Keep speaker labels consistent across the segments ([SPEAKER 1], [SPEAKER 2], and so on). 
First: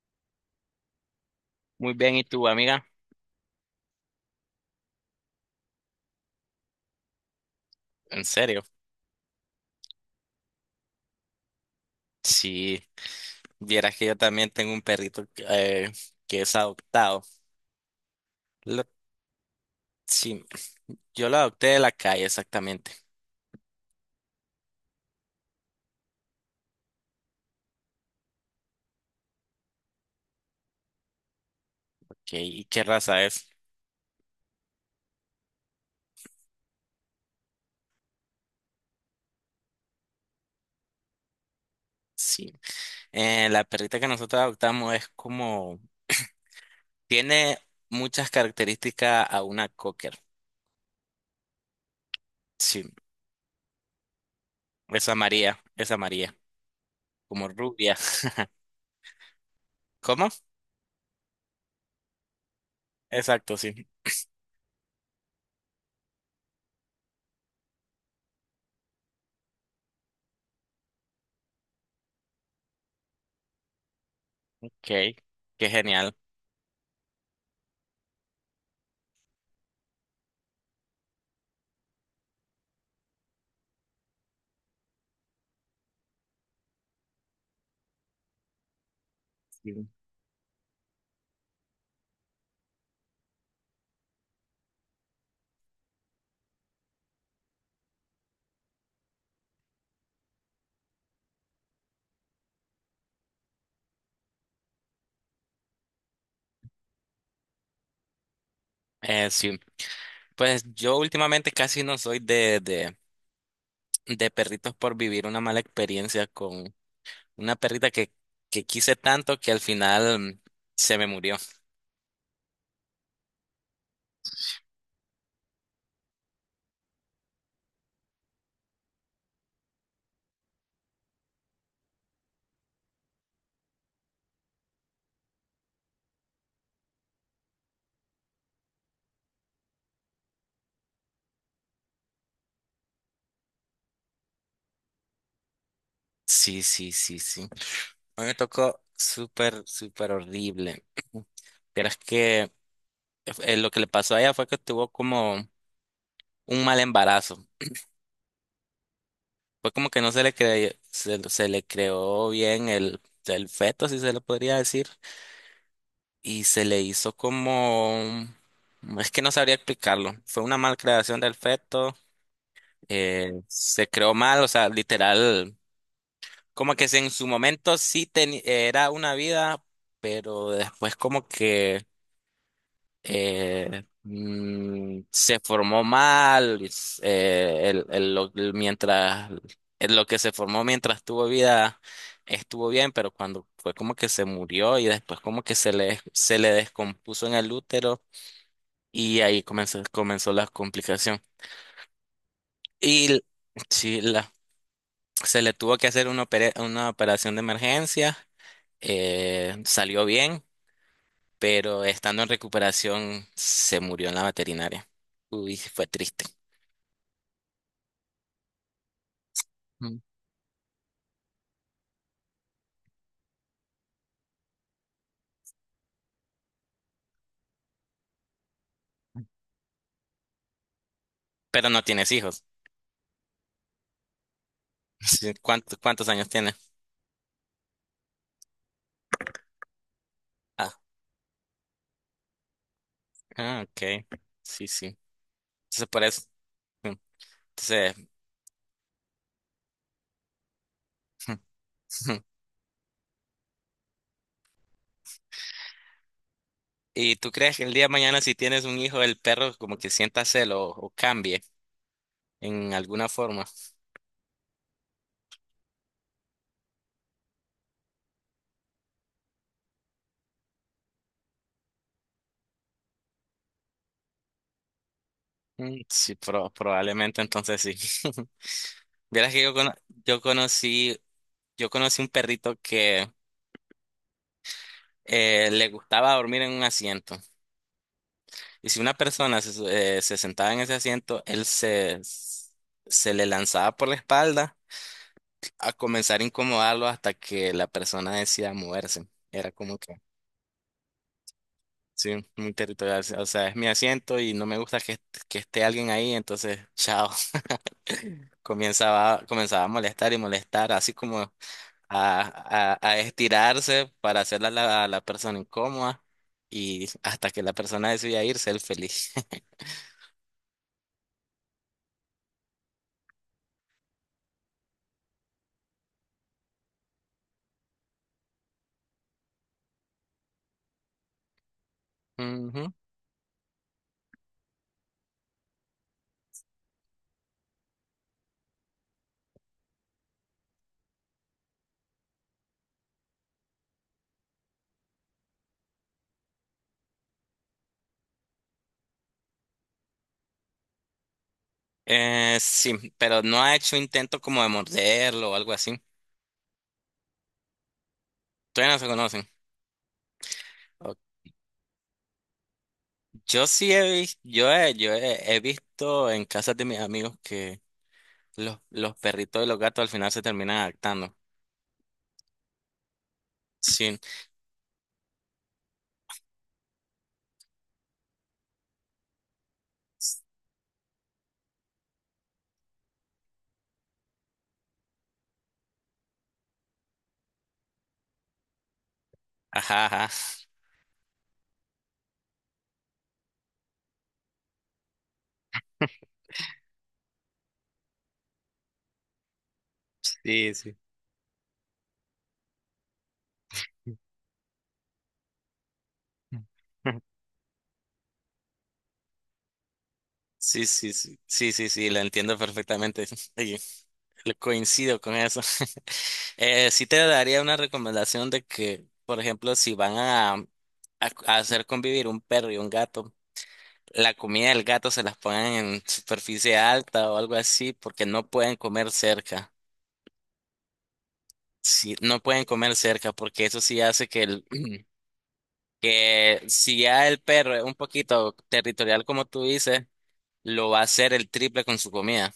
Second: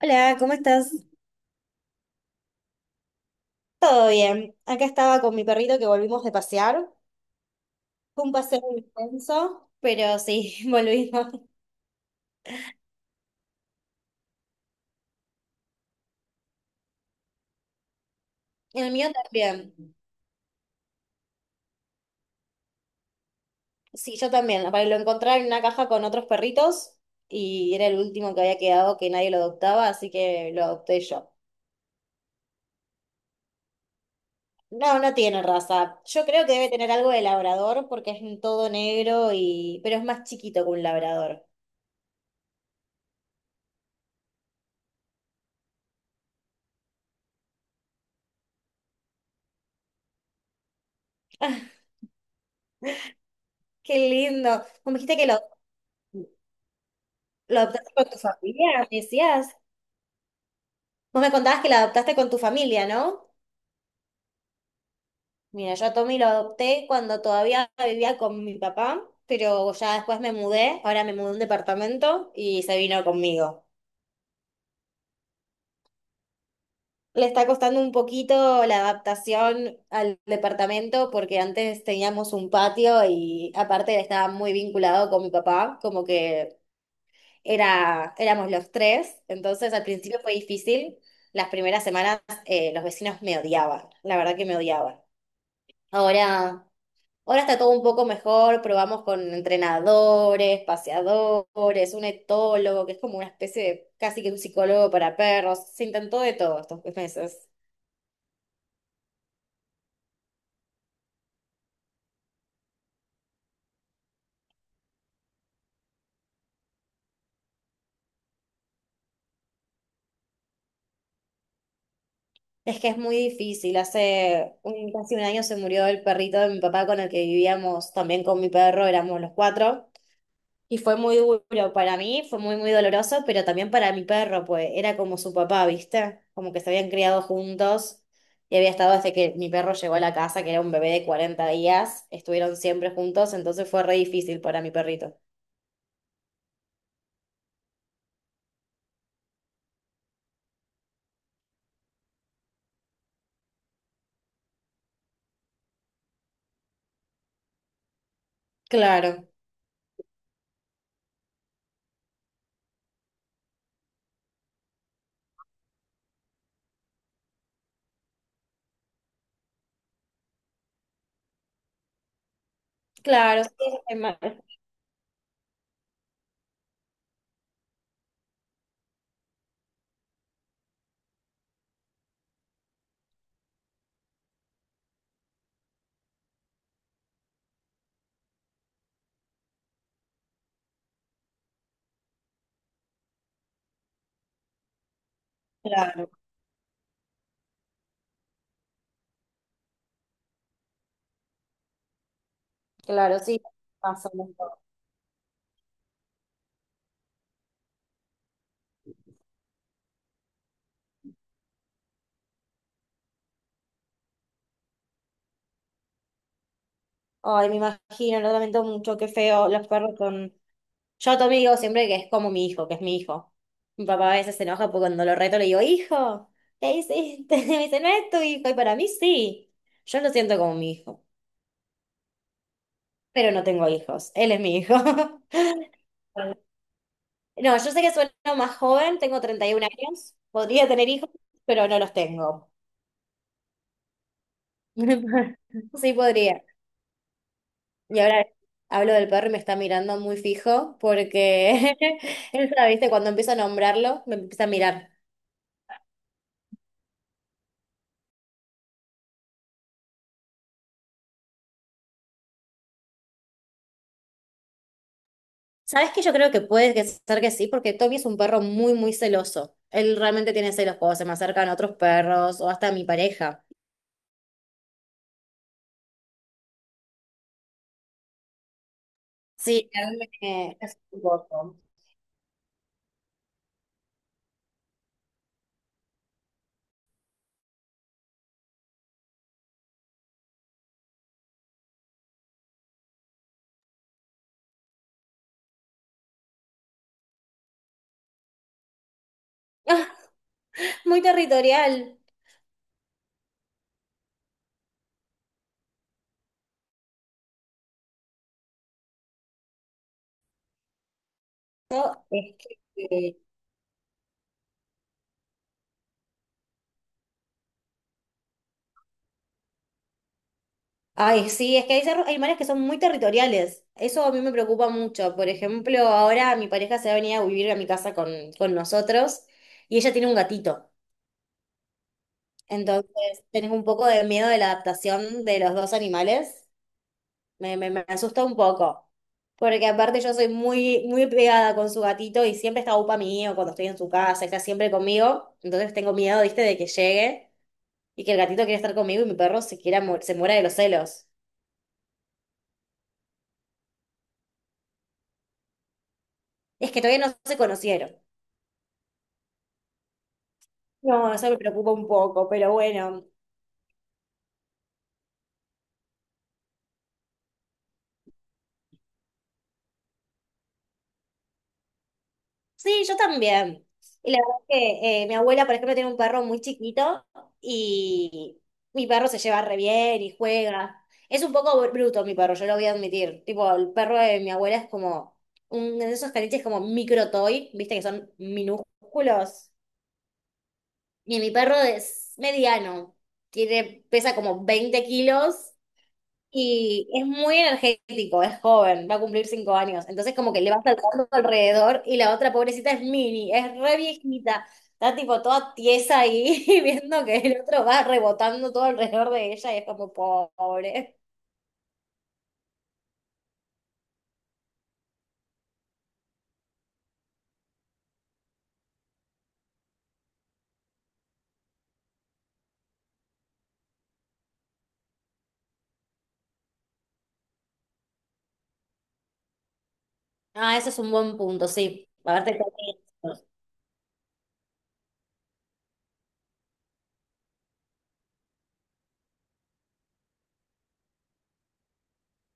[SPEAKER 1] Hola, ¿cómo estás?
[SPEAKER 2] Muy bien, ¿y tú, amiga?
[SPEAKER 1] Todo bien. Acá estaba con mi perrito que volvimos de pasear.
[SPEAKER 2] En
[SPEAKER 1] Fue un paseo
[SPEAKER 2] serio,
[SPEAKER 1] muy intenso, pero sí, volvimos.
[SPEAKER 2] si vieras que yo también tengo un perrito que es adoptado. Lo-
[SPEAKER 1] El mío también.
[SPEAKER 2] sí, yo lo adopté de la calle, exactamente.
[SPEAKER 1] Sí, yo también. Aparte, lo encontré en una caja con otros perritos y era el último que había quedado que nadie lo adoptaba, así que lo adopté yo.
[SPEAKER 2] Ok, ¿y qué raza es?
[SPEAKER 1] No, no tiene raza. Yo creo que debe tener algo de labrador porque es todo negro y pero es más chiquito que un labrador.
[SPEAKER 2] Sí, la perrita que nosotros adoptamos es como, tiene muchas características a una cocker. Sí,
[SPEAKER 1] Qué lindo. Como dijiste que lo,
[SPEAKER 2] es amarilla, como
[SPEAKER 1] lo adoptaste
[SPEAKER 2] rubia.
[SPEAKER 1] con tu familia, me decías.
[SPEAKER 2] ¿Cómo?
[SPEAKER 1] Vos me contabas que la adoptaste con tu familia, ¿no?
[SPEAKER 2] Exacto, sí.
[SPEAKER 1] Mira, yo a Tommy lo adopté cuando todavía vivía con mi papá, pero ya después me mudé, ahora me mudé a un departamento y se vino conmigo.
[SPEAKER 2] Ok, qué genial.
[SPEAKER 1] Le está costando un poquito la adaptación al departamento porque antes teníamos un patio y aparte él estaba muy vinculado con mi papá, como que era, éramos los tres, entonces al
[SPEAKER 2] Sí.
[SPEAKER 1] principio fue difícil. Las primeras semanas los vecinos me odiaban, la verdad que me odiaban. Ahora... Ahora está todo un poco mejor, probamos con entrenadores, paseadores, un etólogo, que es como una especie de casi que un psicólogo para perros. Se intentó de todo estos meses.
[SPEAKER 2] Sí, pues yo últimamente casi no soy de perritos por vivir una mala experiencia con una perrita que quise tanto que al final se me murió.
[SPEAKER 1] Es que es muy difícil. Casi un año se murió el perrito de mi papá con el que vivíamos, también con mi perro, éramos los cuatro. Y fue muy duro para mí, fue muy, muy doloroso, pero también para mi perro, pues era como su papá, ¿viste? Como que se habían criado juntos y había estado desde que mi perro llegó a la casa, que era un bebé de 40 días, estuvieron siempre juntos, entonces fue re difícil para mi perrito.
[SPEAKER 2] Sí, sí, sí, sí. A mí me tocó súper, súper horrible. Pero es que lo que le pasó a ella fue que tuvo como un mal embarazo.
[SPEAKER 1] Claro,
[SPEAKER 2] Fue como que no se le cre- se le creó bien el feto, si se lo podría decir. Y se le hizo como... Es que no sabría explicarlo. Fue una malcreación del feto,
[SPEAKER 1] claro, sí,
[SPEAKER 2] se
[SPEAKER 1] es
[SPEAKER 2] creó mal,
[SPEAKER 1] mal-
[SPEAKER 2] o sea, literal, como que en su momento sí era una vida, pero después como que se formó mal, es- el lo- el mientras, el lo que se formó mientras tuvo vida estuvo bien, pero cuando fue como que se murió y después como que se le,
[SPEAKER 1] claro,
[SPEAKER 2] se le descompuso en el útero y ahí comenzó la complicación. Y
[SPEAKER 1] claro,
[SPEAKER 2] l-
[SPEAKER 1] sí,
[SPEAKER 2] sí,
[SPEAKER 1] pasa
[SPEAKER 2] la
[SPEAKER 1] mucho.
[SPEAKER 2] se le tuvo que hacer una operación de emergencia, salió bien, pero estando en recuperación se murió en la veterinaria. Uy, fue triste.
[SPEAKER 1] Ay, me imagino, lo lamento mucho, qué feo los perros
[SPEAKER 2] Mm.
[SPEAKER 1] con Yo a también digo siempre que es como mi hijo, que es mi hijo. Mi papá a veces se enoja porque cuando lo reto le digo, hijo, ¿qué hiciste? Me dice, no es tu hijo. Y para mí sí. Yo lo siento como mi hijo,
[SPEAKER 2] Pero no tienes hijos.
[SPEAKER 1] pero no tengo hijos. Él es mi hijo.
[SPEAKER 2] Sí, ¿cuántos años tienes?
[SPEAKER 1] No, yo sé que sueno más joven, tengo 31 años, podría
[SPEAKER 2] Ah,
[SPEAKER 1] tener hijos, pero no los tengo.
[SPEAKER 2] ah, ok. Sí, sí. Entonces
[SPEAKER 1] Sí,
[SPEAKER 2] por eso.
[SPEAKER 1] podría.
[SPEAKER 2] mm, Entonces,
[SPEAKER 1] Y ahora hablo del perro y me está mirando muy fijo porque él, ¿viste? Cuando empiezo a nombrarlo, me empieza a mirar.
[SPEAKER 2] ¿y tú crees que el día de mañana si tienes un hijo, el perro como que sienta celo o cambie en alguna forma?
[SPEAKER 1] ¿Sabes qué? Yo creo que puede que ser que sí, porque Tommy es un perro muy, muy celoso. Él realmente tiene celos cuando se me acercan otros perros o hasta mi pareja.
[SPEAKER 2] Mm, sí, probablemente entonces sí. Vieras que
[SPEAKER 1] Sí, a mí
[SPEAKER 2] yo
[SPEAKER 1] me es
[SPEAKER 2] conocí
[SPEAKER 1] un poco.
[SPEAKER 2] Yo conocí un perrito que le gustaba dormir en un asiento. Y si una persona se sentaba en ese asiento, él se, se le lanzaba por la espalda a comenzar a incomodarlo hasta que la persona decía moverse. Era como que,
[SPEAKER 1] Muy territorial.
[SPEAKER 2] sí, muy territorial. O sea, es mi asiento y no me gusta que esté alguien ahí. Entonces, chao. Comenzaba a molestar y molestar, así como
[SPEAKER 1] No, es que
[SPEAKER 2] a estirarse para hacerla a la persona incómoda y hasta que la persona decida irse, él feliz.
[SPEAKER 1] Ay, sí, es que hay animales que son muy territoriales. Eso a mí me preocupa mucho. Por ejemplo, ahora mi pareja se va a venir a vivir a mi casa con nosotros y ella tiene un gatito.
[SPEAKER 2] Ujú.
[SPEAKER 1] Entonces, tenés un poco de miedo de la adaptación de los dos animales. Me asusta un poco. Porque aparte yo soy muy, muy pegada con su gatito y siempre está upa mío cuando estoy en su casa, está siempre conmigo. Entonces tengo miedo, viste, de que llegue y que el gatito quiera estar conmigo y mi perro se quiera se muera de los celos.
[SPEAKER 2] Sí, pero no ha hecho intento como de morderlo o algo así.
[SPEAKER 1] Es que todavía no se conocieron.
[SPEAKER 2] Todavía no se conocen. O-
[SPEAKER 1] No, eso me preocupa un poco, pero bueno.
[SPEAKER 2] Yo sí he visto, he visto en casas de mis amigos que los perritos y los gatos al final se terminan adaptando.
[SPEAKER 1] Sí, yo también.
[SPEAKER 2] Sí,
[SPEAKER 1] Y la verdad es que mi abuela, por ejemplo, tiene un perro muy chiquito y mi perro se lleva re bien y juega. Es un poco bruto mi perro, yo lo voy a admitir. Tipo, el perro de mi abuela es como un de esos caniches como micro toy, viste que son minúsculos.
[SPEAKER 2] ajá, ajá.
[SPEAKER 1] Y mi perro es mediano, tiene, pesa como 20 kilos y es muy energético, es joven, va a cumplir 5 años. Entonces como que le
[SPEAKER 2] Sí,
[SPEAKER 1] va
[SPEAKER 2] sí.
[SPEAKER 1] saltando alrededor y la otra pobrecita es mini, es re viejita. Está tipo toda tiesa ahí viendo que el otro va rebotando todo alrededor de ella y es como
[SPEAKER 2] Sí, sí,
[SPEAKER 1] pobre.
[SPEAKER 2] sí, sí, sí, sí, la entiendo perfectamente. Le coincido con eso. Sí, te daría una recomendación de que, por ejemplo, si van a hacer convivir un perro y un gato, la comida del gato se las pongan en superficie alta o algo así, porque no pueden comer cerca.
[SPEAKER 1] Ah, ese es un buen punto, sí.
[SPEAKER 2] Sí,
[SPEAKER 1] A
[SPEAKER 2] no
[SPEAKER 1] ver, te
[SPEAKER 2] pueden comer cerca, porque eso sí hace que el, que si ya el perro es un poquito territorial como tú dices, lo va a hacer el triple con su comida.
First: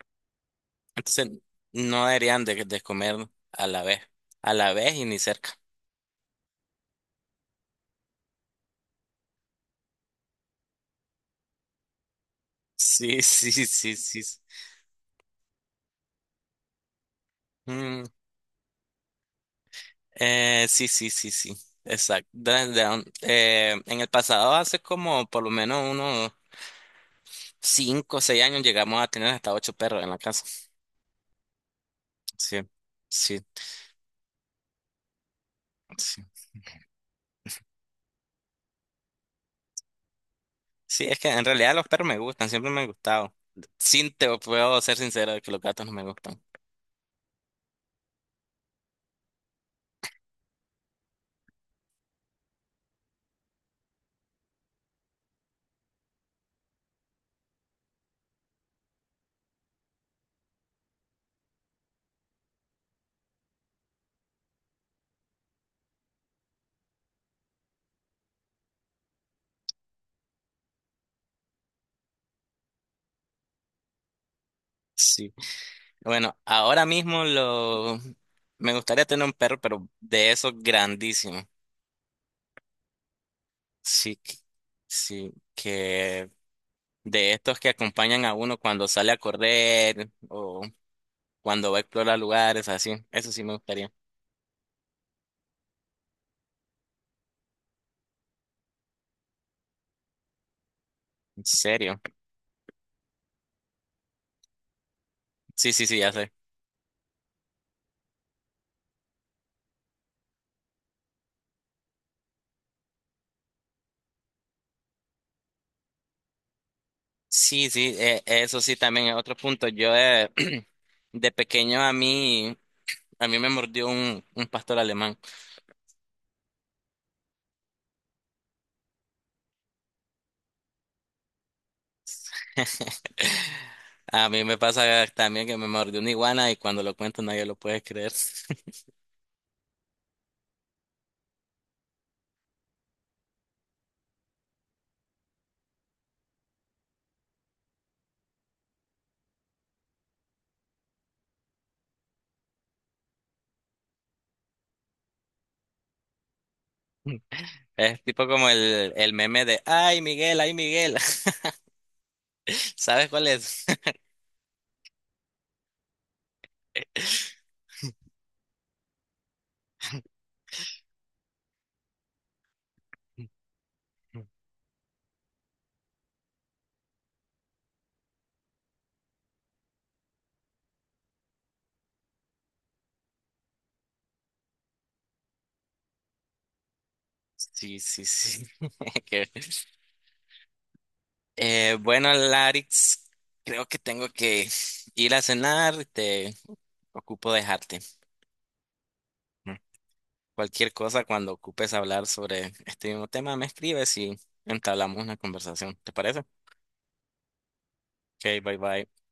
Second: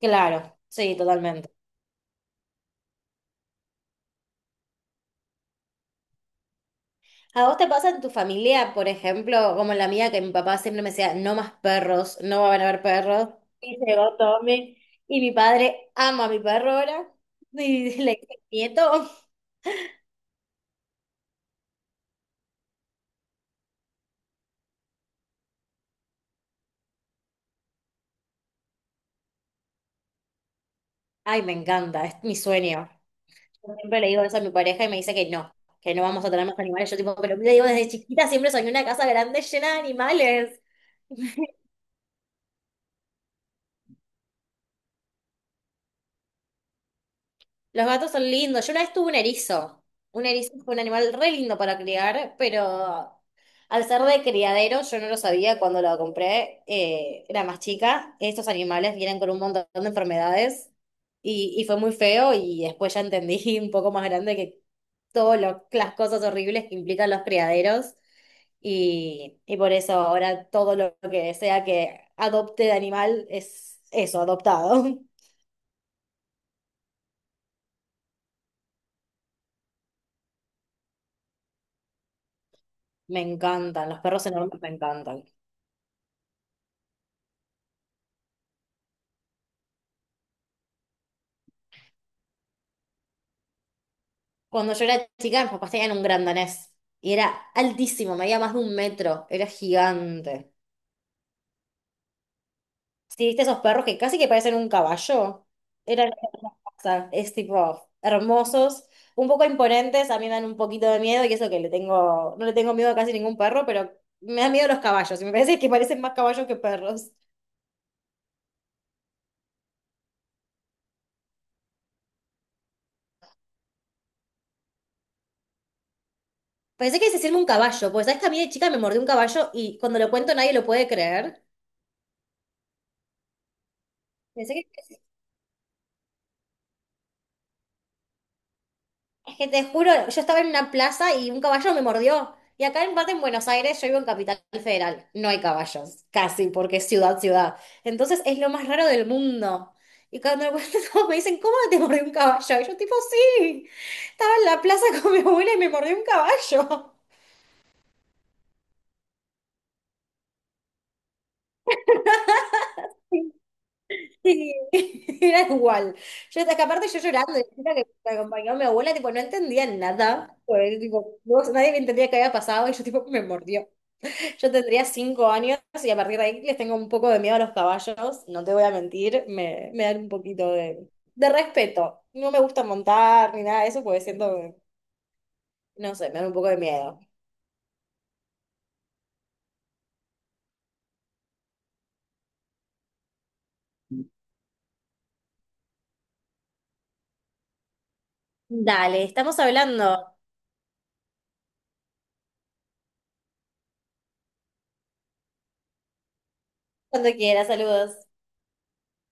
[SPEAKER 1] claro, sí,
[SPEAKER 2] Entonces,
[SPEAKER 1] totalmente.
[SPEAKER 2] no deberían de comer a la vez, a la vez y ni cerca.
[SPEAKER 1] ¿A vos te pasa en tu familia, por ejemplo, como en la mía, que mi papá siempre me decía, no más perros, no van a haber
[SPEAKER 2] Sí,
[SPEAKER 1] perros?
[SPEAKER 2] sí, sí,
[SPEAKER 1] Y
[SPEAKER 2] sí.
[SPEAKER 1] llegó
[SPEAKER 2] Sí.
[SPEAKER 1] Tommy, y mi padre ama a mi perro ahora, y
[SPEAKER 2] Mm,
[SPEAKER 1] le dice, nieto,
[SPEAKER 2] sí, sí, sí, sí. Exacto. Dun Down. En el pasado, hace como por lo menos unos 5 o 6 años, llegamos a tener hasta ocho perros en la casa.
[SPEAKER 1] ay, me encanta, es mi
[SPEAKER 2] Sí,
[SPEAKER 1] sueño.
[SPEAKER 2] sí,
[SPEAKER 1] Yo siempre le digo eso a mi pareja y me dice que no vamos
[SPEAKER 2] sí.
[SPEAKER 1] a tener más animales. Yo tipo, pero le digo, desde chiquita siempre soñé una casa grande llena de animales.
[SPEAKER 2] Sí, es que en realidad los perros me gustan, siempre me han gustado. Sí, te puedo ser sincero de que los gatos no me gustan.
[SPEAKER 1] Los gatos son lindos. Yo una vez tuve un erizo. Un erizo fue un animal re lindo para criar, pero al ser de criadero, yo no lo sabía cuando lo compré, era más chica. Estos animales vienen con un montón de enfermedades y fue muy feo y después ya entendí un poco más grande que todas las cosas horribles que implican los criaderos. Y por eso ahora todo lo que sea que adopte de animal es eso, adoptado.
[SPEAKER 2] Sí. Bueno, ahora mismo lo... me gustaría tener un perro, pero de esos grandísimos.
[SPEAKER 1] Me encantan, los
[SPEAKER 2] Sí,
[SPEAKER 1] perros enormes me encantan.
[SPEAKER 2] que de estos que acompañan a uno cuando sale a correr o cuando va a explorar lugares, así. Eso sí me gustaría.
[SPEAKER 1] Cuando yo era chica, mis papás tenían un gran danés y era altísimo, medía más de un metro, era gigante.
[SPEAKER 2] ¿En serio?
[SPEAKER 1] Sí, viste esos perros que casi que parecen un caballo.
[SPEAKER 2] Sí, sí, sí,
[SPEAKER 1] Era
[SPEAKER 2] ya
[SPEAKER 1] la
[SPEAKER 2] sé.
[SPEAKER 1] misma cosa. Es tipo hermosos, un poco imponentes, a mí me dan un poquito de miedo y eso que le tengo, no le tengo miedo a casi ningún perro, pero me dan miedo los caballos y me parece que parecen más caballos que perros.
[SPEAKER 2] Sí, sí, eso sí también es otro punto. Yo, de pequeño a mí me mordió un pastor alemán.
[SPEAKER 1] Pensé que es decirme un caballo, pues sabes que a mí de chica me mordió un caballo y cuando lo cuento nadie lo puede creer.
[SPEAKER 2] A mí
[SPEAKER 1] Pensé
[SPEAKER 2] me
[SPEAKER 1] que
[SPEAKER 2] pasa también que me mordió una iguana y cuando lo cuento nadie lo puede creer.
[SPEAKER 1] Es que te juro, yo estaba en una plaza y un caballo me mordió. Y acá en parte en Buenos Aires, yo vivo en Capital Federal, no hay caballos, casi, porque es ciudad, ciudad. Entonces es lo más raro del mundo. Y cuando me cuentan, todos me dicen, ¿cómo te mordió un caballo? Y yo tipo, sí, estaba en la plaza con mi abuela y me mordió un caballo.
[SPEAKER 2] Es tipo como el meme de, ay, Miguel, ay, Miguel. ¿Sabes cuál es?
[SPEAKER 1] Y era igual. Yo, es que aparte yo llorando, y la chica que me acompañó mi abuela, tipo, no entendía nada. Pues, tipo, nadie me entendía qué había pasado y yo tipo, me mordió. Yo tendría 5 años y a partir de ahí les tengo un poco de miedo a los caballos, no te voy a mentir, me dan un poquito de, respeto. No me gusta montar ni nada de eso porque siento que, no sé, me dan un poco de miedo.
[SPEAKER 2] Sí, sí, sí. Que- bueno, Larix, creo que tengo que ir a cenar. Te ocupo dejarte.
[SPEAKER 1] Dale, estamos
[SPEAKER 2] Mm.
[SPEAKER 1] hablando.
[SPEAKER 2] Cualquier cosa, cuando ocupes hablar sobre este mismo tema, me escribes y entablamos una conversación. ¿Te parece?
[SPEAKER 1] Cuando quieras, saludos.
[SPEAKER 2] Ok, bye bye.